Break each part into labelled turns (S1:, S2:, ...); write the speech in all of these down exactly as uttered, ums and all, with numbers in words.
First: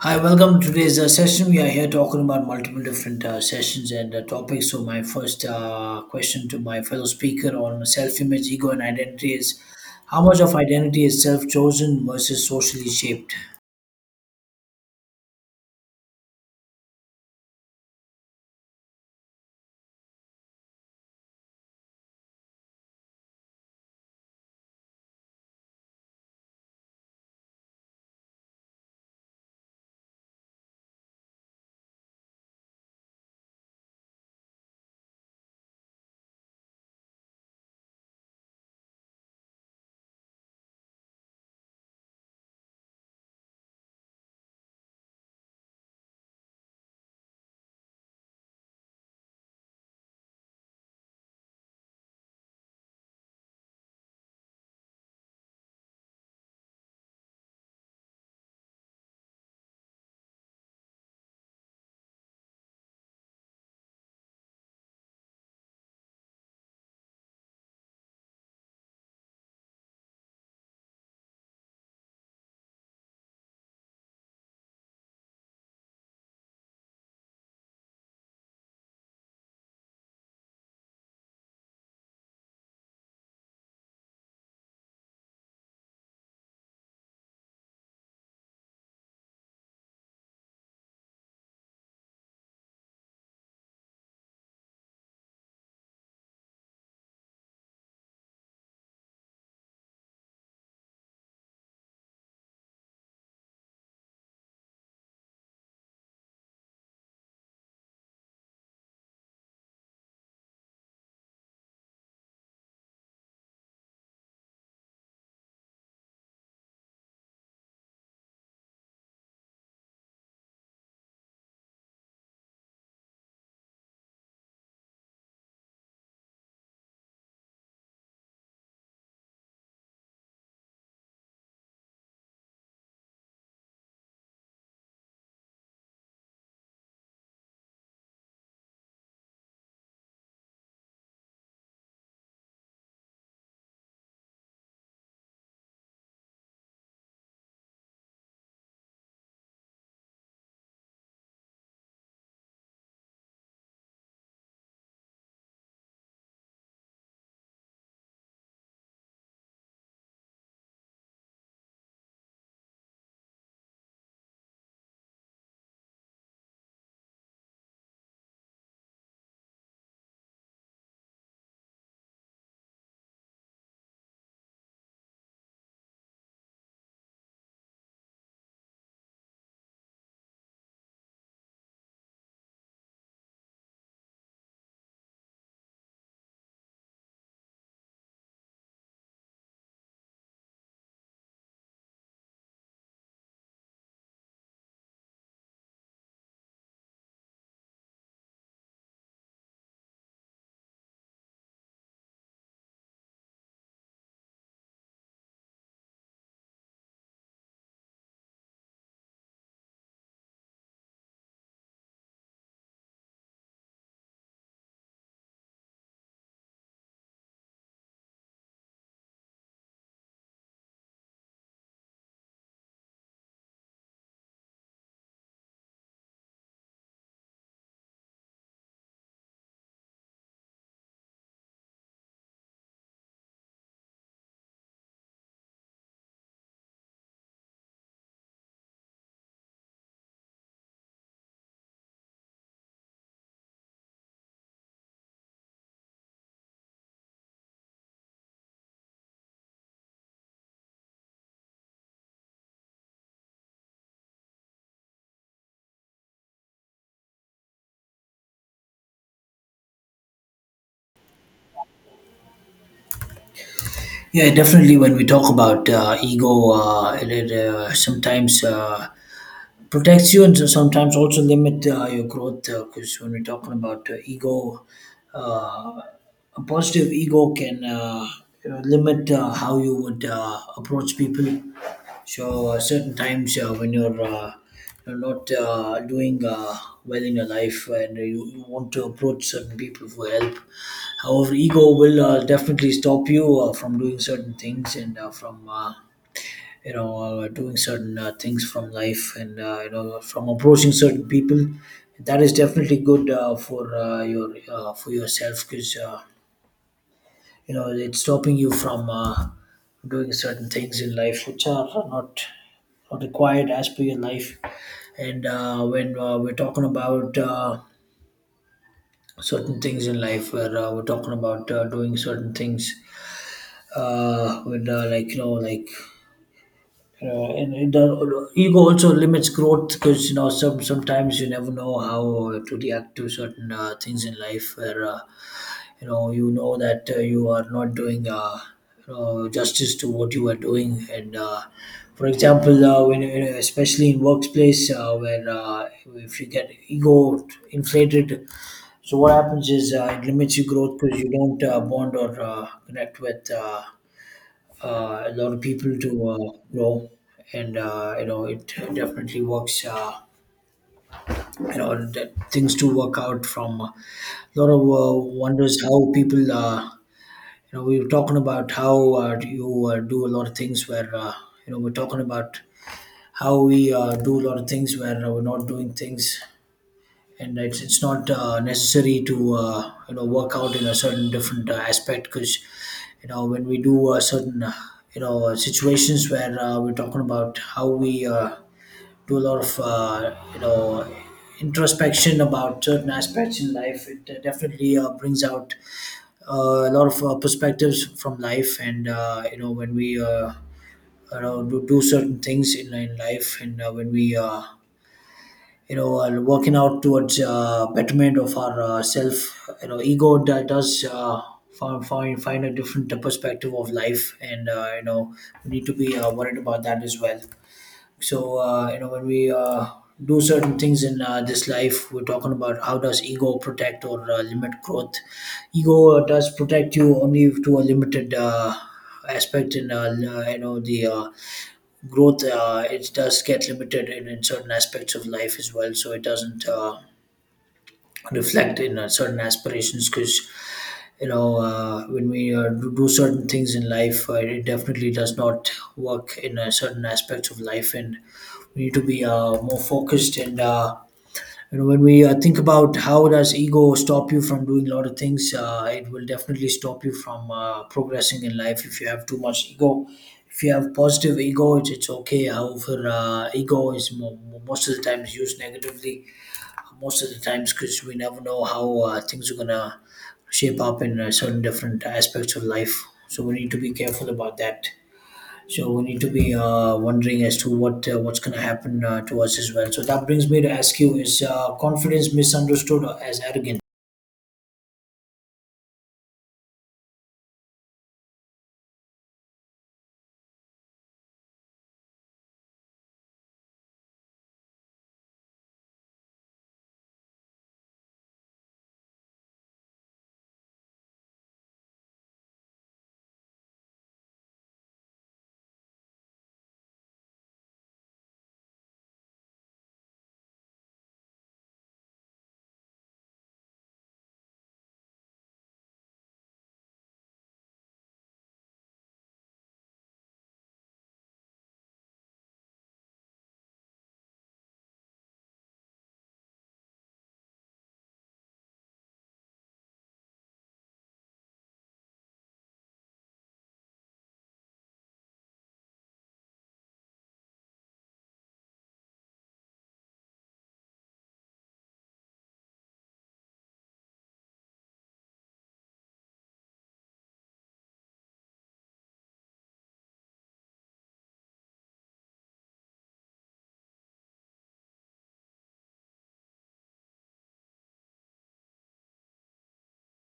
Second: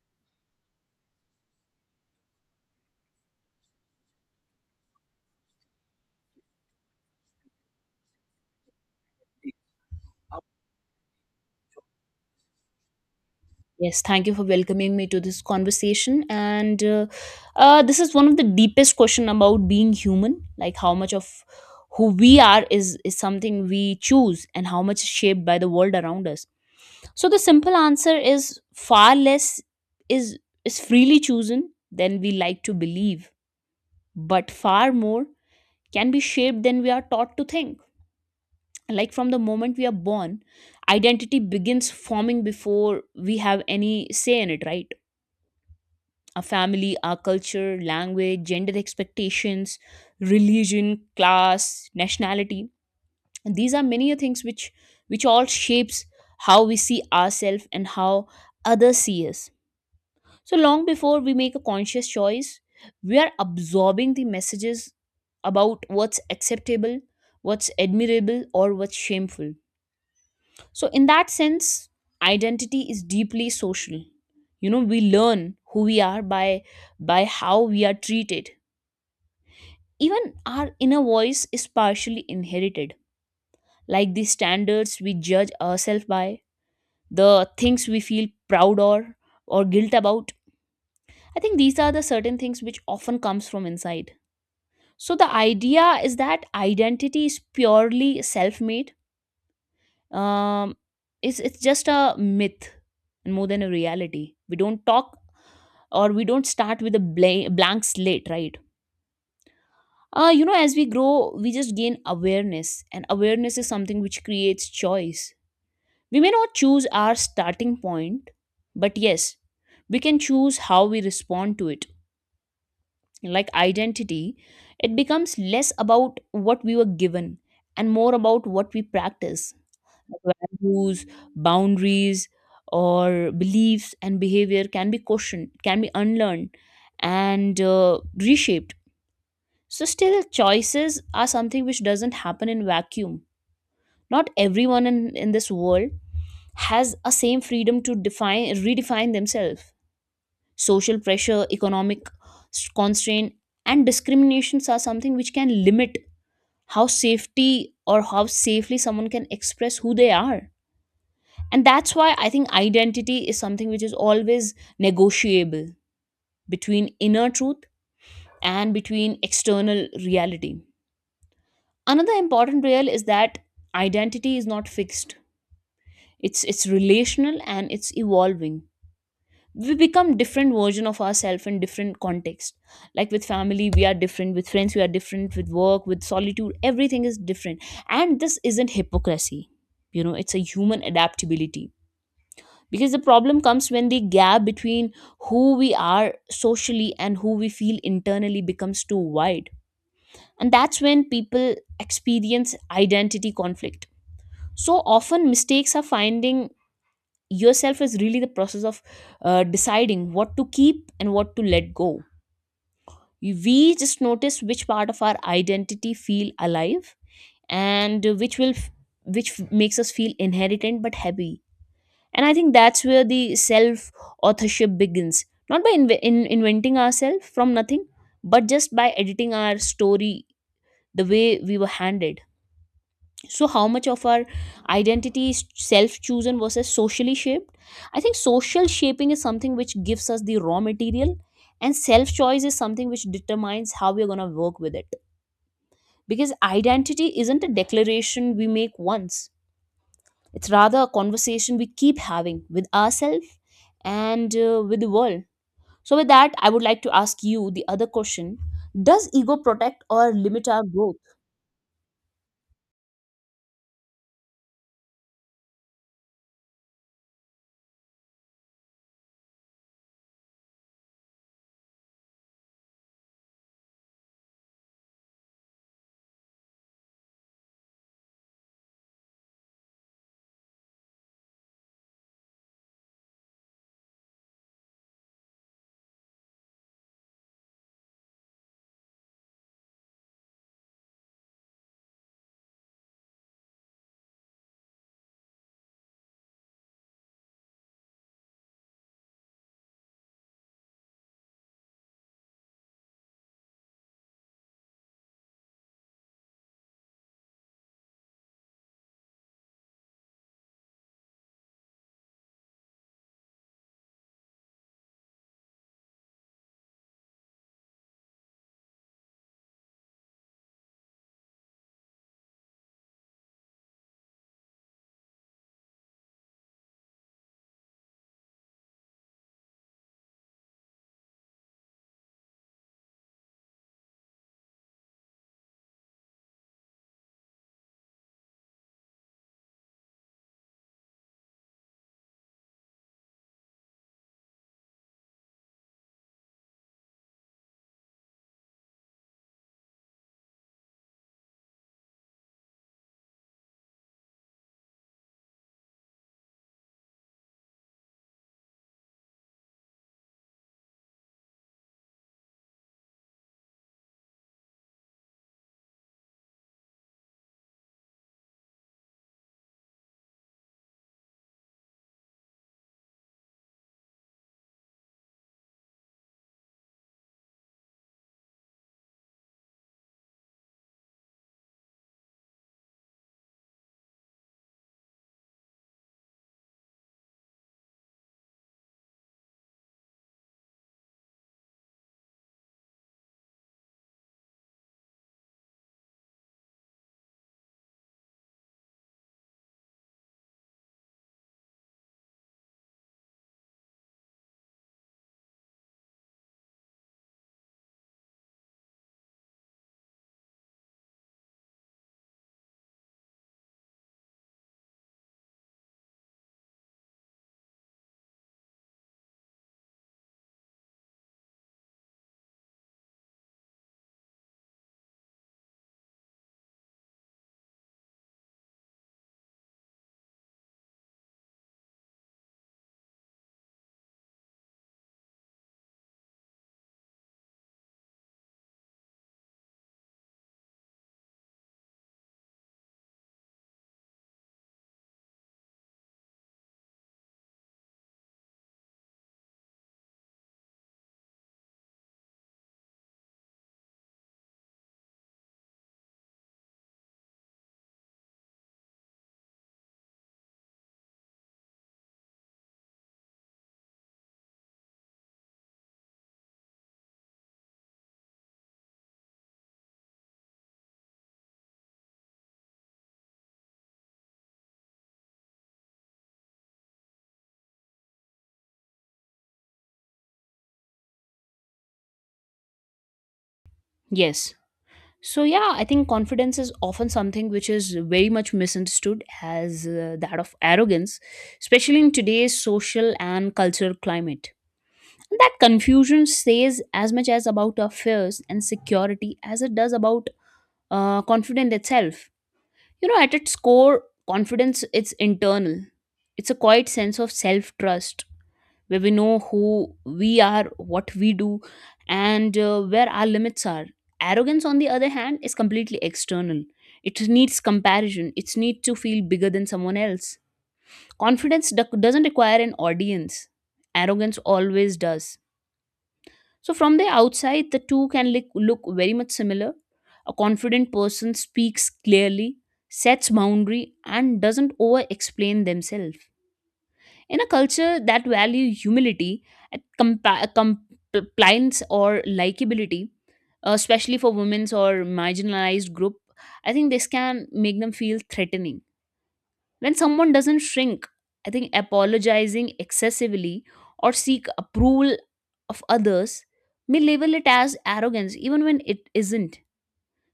S1: Hi, welcome to today's uh, session. We are here talking about multiple different uh, sessions and uh, topics. So, my first uh, question to my fellow speaker on self image, ego, and identity is how much of identity is self chosen versus socially shaped?
S2: Yes, thank you for welcoming me to this conversation. And uh, uh, This is one of the deepest question about being human, like how much of who we are is is something we choose, and how much is shaped by the world around us. So the simple answer is far less is is freely chosen than we like to believe, but far more can be shaped than we are taught to think. Like from the moment we are born, identity begins forming before we have any say in it, right? Our family, our culture, language, gender expectations, religion, class, nationality, and these are many a things which which all shapes how we see ourselves and how others see us. So long before we make a conscious choice, we are absorbing the messages about what's acceptable, what's admirable, or what's shameful. So, in that sense, identity is deeply social. You know, we learn who we are by by how we are treated. Even our inner voice is partially inherited, like the standards we judge ourselves by, the things we feel proud or or guilt about. I think these are the certain things which often comes from inside. So the idea is that identity is purely self-made. Um, it's it's just a myth and more than a reality. We don't talk or we don't start with a bla- blank slate, right? Uh, you know, as we grow, we just gain awareness, and awareness is something which creates choice. We may not choose our starting point, but yes, we can choose how we respond to it. Like identity, it becomes less about what we were given and more about what we practice. Like values, boundaries, or beliefs and behavior can be questioned, can be unlearned, and uh, reshaped. So still choices are something which doesn't happen in vacuum. Not everyone in, in this world has a same freedom to define, redefine themselves. Social pressure, economic s- constraint, and discriminations are something which can limit how safety or how safely someone can express who they are. And that's why I think identity is something which is always negotiable between inner truth and between external reality. Another important real is that identity is not fixed. It's it's relational and it's evolving. We become different version of ourselves in different context. Like with family, we are different. With friends, we are different. With work, with solitude, everything is different. And this isn't hypocrisy. You know, it's a human adaptability. Because the problem comes when the gap between who we are socially and who we feel internally becomes too wide. And that's when people experience identity conflict. So often mistakes are finding yourself is really the process of uh, deciding what to keep and what to let go. We just notice which part of our identity feel alive and which will, which makes us feel inheritant but heavy. And I think that's where the self authorship begins, not by inve in- inventing ourselves from nothing, but just by editing our story the way we were handed. So how much of our identity is self-chosen versus socially shaped? I think social shaping is something which gives us the raw material, and self-choice is something which determines how we're going to work with it. Because identity isn't a declaration we make once, it's rather a conversation we keep having with ourselves and uh, with the world. So with that, I would like to ask you the other question. Does ego protect or limit our growth?
S1: Yeah, definitely. When we talk about uh, ego, uh, it, it, uh, sometimes uh, protects you and so- sometimes also limit uh, your growth, because when we're talking about uh, ego, uh, a positive ego can uh, you know, limit uh, how you would uh, approach people. So uh, certain times uh, when you're, uh, you're not uh, doing uh, well in your life and you, you want to approach certain people for help. However, ego will uh, definitely stop you uh, from doing certain things, and uh, from uh, you know uh, doing certain uh, things from life, and uh, you know, from approaching certain people. That is definitely good uh, for uh, your uh, for yourself, because uh, you know, it's stopping you from uh, doing certain things in life which are not not required as per your life. And uh, when uh, we're talking about uh, certain things in life where uh, we're talking about uh, doing certain things uh, with uh, like you know, like uh, and it does, ego also limits growth, because you know, some sometimes you never know how uh, to react to certain uh, things in life where uh, you know, you know that uh, you are not doing uh, you know, justice to what you are doing. And uh, for example, uh, when you- especially in workplace uh, where uh, if you get ego inflated, so what happens is uh, it limits your growth because you don't uh, bond or uh, connect with uh, uh, a lot of people to uh, grow. And uh, you know, it definitely works, uh, you know, that things do work out from uh, a lot of uh, wonders how people uh, you know, we were talking about how uh, you uh, do a lot of things where uh, you know, we're talking about how we uh, do a lot of things where uh, we're not doing things, and it's it's not uh, necessary to uh, you know, work out in a certain different uh, aspect, because you know, when we do uh, certain uh, you know uh, situations where uh, we're talking about how we uh, do a lot of uh, you know, introspection about certain aspects in life, it uh, definitely uh, brings out uh, a lot of uh, perspectives from life. And uh, you know, when we uh, you know, do, do certain things in, in life. And uh, when we uh, you know, while working out towards uh, betterment of our uh, self, you know, ego d- does uh, find, find find a different perspective of life. And uh, you know, we need to be uh, worried about that as well. So uh, you know, when we uh, do certain things in uh, this life, we're talking about how does ego protect or uh, limit growth. Ego uh, does protect you only to a limited uh, aspect in uh, l- uh, you know, the uh, growth uh, it does get limited in, in certain aspects of life as well, so it doesn't uh, reflect in uh, certain aspirations, because you know, uh, when we uh, do do certain things in life, uh, it definitely does not work in uh, certain aspects of life. And we need to be uh, more focused. And uh, and when we uh, think about how does ego stop you from doing a lot of things, uh, it will definitely stop you from uh, progressing in life if you have too much ego. If you have positive ego, it's, it's okay. However, uh, ego is mo- mo- most of the times used negatively. Most of the times, because we never know how uh, things are gonna shape up in uh, certain different aspects of life. So we need to be careful about that. So we need to be uh, wondering as to what uh, what's going to happen uh, to us as well. So that brings me to ask you: Is uh, confidence misunderstood as arrogant?
S2: Yes. So yeah, I think confidence is often something which is very much misunderstood as uh, that of arrogance, especially in today's social and cultural climate. And that confusion says as much as about our fears and security as it does about uh, confidence itself. You know, at its core, confidence it's internal. It's a quiet sense of self-trust where we know who we are, what we do, and uh, where our limits are. Arrogance, on the other hand, is completely external. It needs comparison, it needs to feel bigger than someone else. Confidence do- doesn't require an audience, arrogance always does. So, from the outside, the two can look, look very much similar. A confident person speaks clearly, sets boundary, and doesn't over explain themselves in a culture that value humility, at compa- compliance, or likability, uh, especially for women's or marginalized group, I think this can make them feel threatening. When someone doesn't shrink, I think apologizing excessively or seek approval of others may label it as arrogance, even when it isn't.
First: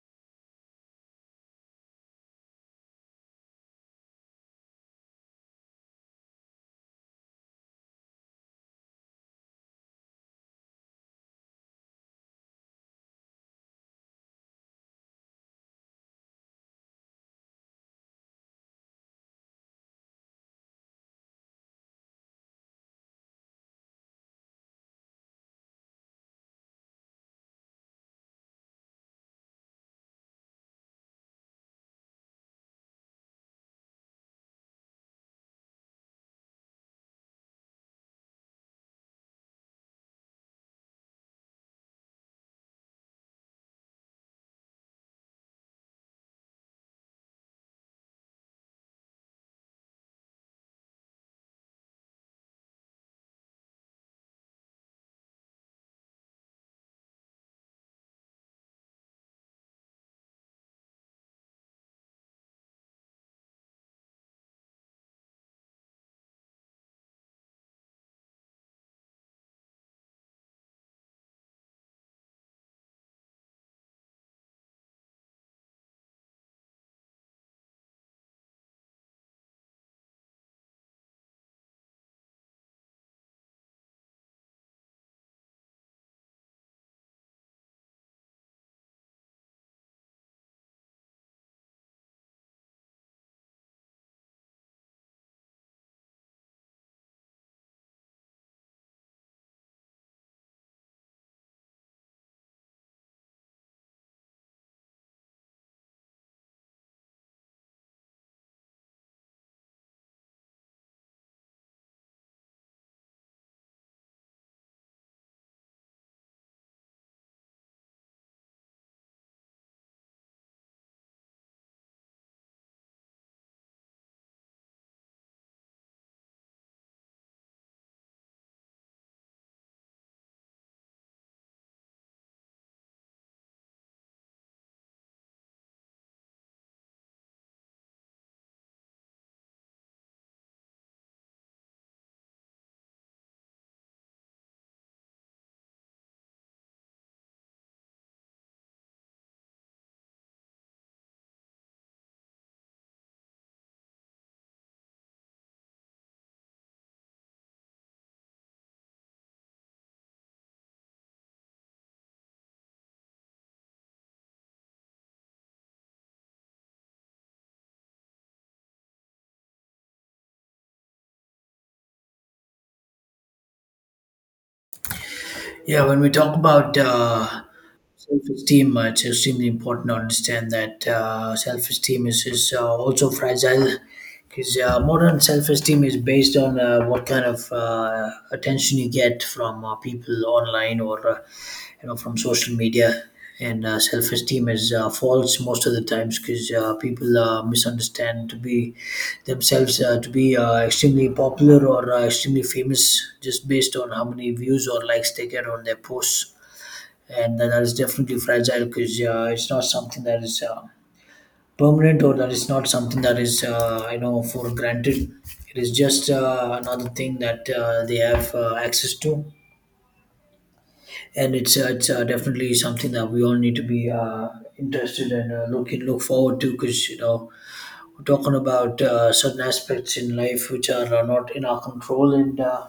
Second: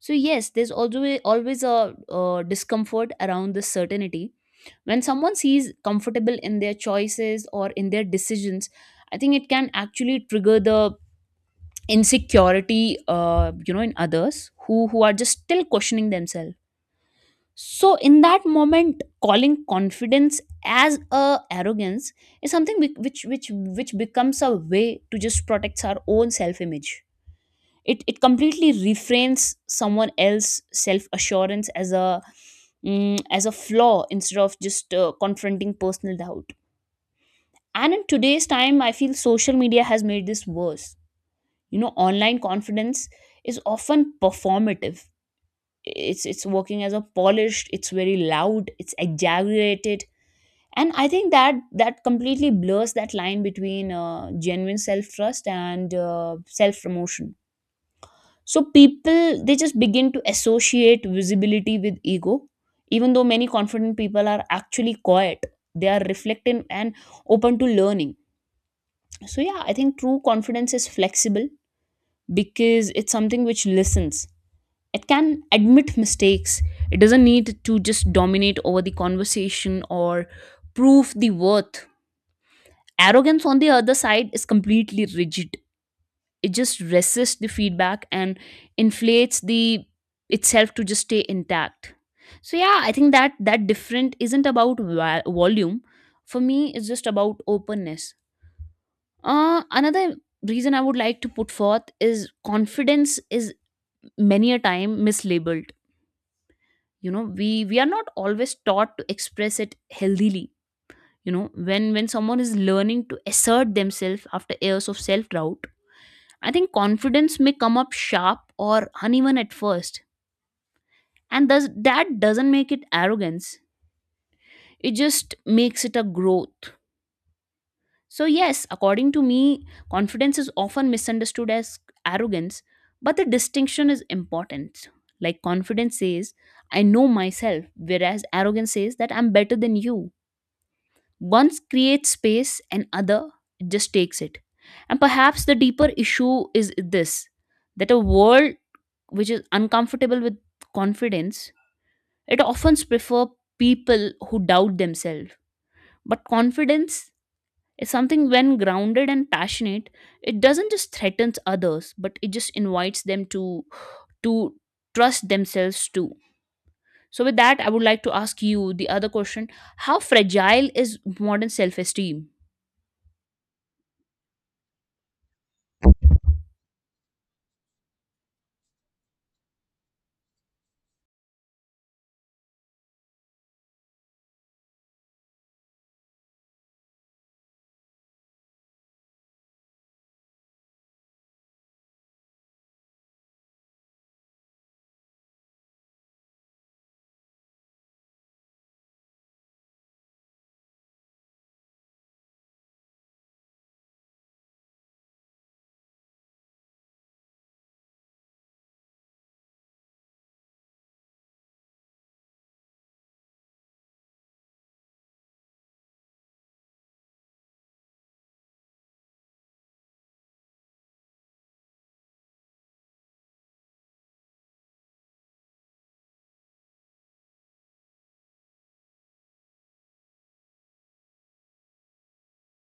S2: So yes, there's always always a uh discomfort around this certainty. When someone sees comfortable in their choices or in their decisions, I think it can actually trigger the insecurity, uh, you know in others who who are just still questioning themselves. So in that moment, calling confidence as a arrogance is something which which which, which becomes a way to just protect our own self image. it it completely refrains someone else self assurance as a mm, as a flaw, instead of just uh, confronting personal doubt. And in today's time, I feel social media has made this worse. You know, online confidence is often performative. It's it's working as a polished, it's very loud, it's exaggerated. And I think that that completely blurs that line between uh, genuine self trust and uh, self promotion. So people, they just begin to associate visibility with ego, even though many confident people are actually quiet. They are reflective and open to learning. So, yeah, I think true confidence is flexible because it's something which listens. It can admit mistakes. It doesn't need to just dominate over the conversation or prove the worth. Arrogance, on the other side, is completely rigid. It just resists the feedback and inflates the itself to just stay intact. So yeah, I think that that different isn't about va- volume. For me, it's just about openness. Uh, another reason I would like to put forth is confidence is many a time mislabeled. You know, we we are not always taught to express it healthily. You know, when when someone is learning to assert themselves after years of self doubt, I think confidence may come up sharp or uneven at first, and thus that doesn't make it arrogance. It just makes it a growth. So, yes, according to me, confidence is often misunderstood as arrogance, but the distinction is important. Like, confidence says, I know myself, whereas arrogance says that I'm better than you. One creates space and other just takes it. And perhaps the deeper issue is this, that a world which is uncomfortable with confidence, it often prefers people who doubt themselves. But confidence, it's something when grounded and passionate, it doesn't just threaten others, but it just invites them to to trust themselves too. So with that, I would like to ask you the other question. How fragile is modern self-esteem?
S1: Yeah, when we talk about uh, self-esteem, uh, it's extremely important to understand that uh, self-esteem is, is uh, also fragile, because uh, modern self-esteem is based on uh, what kind of uh, attention you get from uh, people online, or uh, you know, from social media. And uh, self-esteem is uh, false most of the times, because uh, people uh, misunderstand to be themselves uh, to be uh, extremely popular or uh, extremely famous, just based on how many views or likes they get on their posts. And that is definitely fragile, because uh, it's not something that is uh, permanent, or that is not something that is uh, you know, for granted. It is just uh, another thing that uh, they have uh, access to. And it's uh, it's uh, definitely something that we all need to be uh, interested and uh, looking look forward to, because you know, we're talking about uh, certain aspects in life which are uh, not in our control. And uh,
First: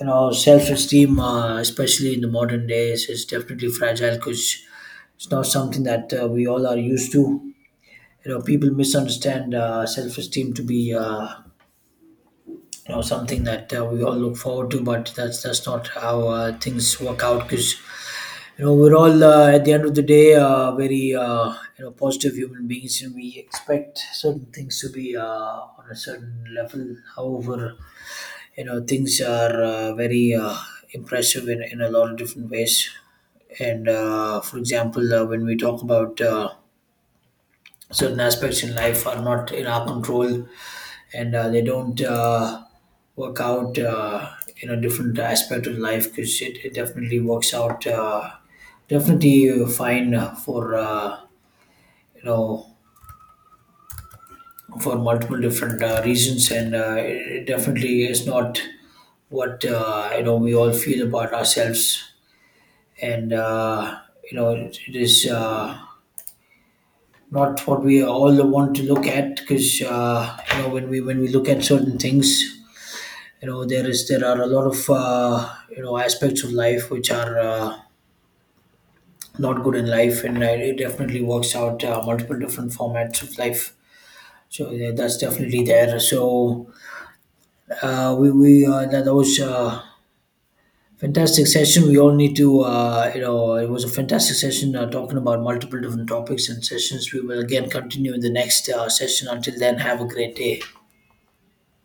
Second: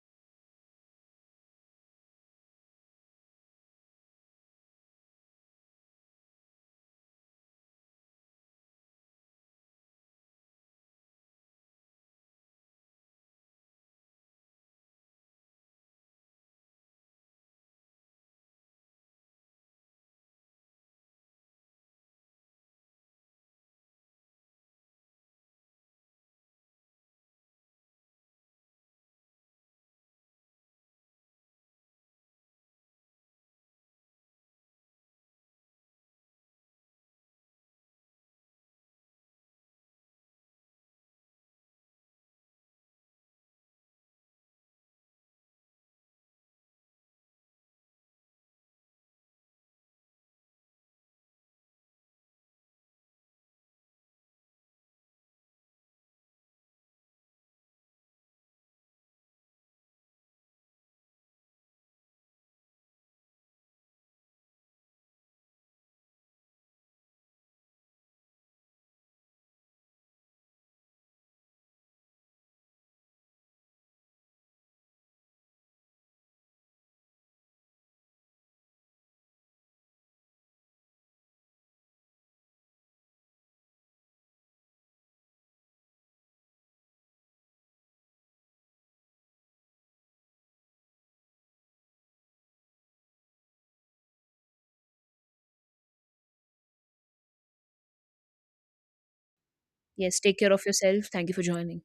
S1: you know, self-esteem, uh, especially in the modern days, is definitely fragile, because it's not something that uh, we all are used to. You know, people misunderstand uh, self-esteem to be uh, you know, something that uh, we all look forward to, but that's that's not how uh, things work out. Because you know, we're all uh, at the end of the day uh, very uh, you know, positive human beings, and we expect certain things to be uh, on a certain level. However, you know, things are uh, very uh, impressive in, in a lot of different ways. And uh, for example, uh, when we talk about uh, certain aspects in life are not in our control, and uh, they don't uh, work out uh, in a different aspect of life, because it, it definitely works out uh, definitely fine for uh, you know, for multiple different uh, reasons. And uh, it it definitely is not what uh, you know, we all feel about ourselves. And uh, you know, it, it is uh, not what we all want to look at, because uh, you know, when we when we look at certain things, you know, there is there are a lot of uh, you know, aspects of life which are uh, not good in life. And I, it definitely works out uh, multiple different formats of life. So yeah, that's definitely there. So uh, we we uh, that, that was uh, fantastic session. We all need to uh, you know it was a fantastic session uh, talking about multiple different topics and sessions. We will again continue in the next uh, session. Until then, have a
S2: Yes,
S1: great
S2: take care
S1: day.
S2: of yourself. Thank you for joining.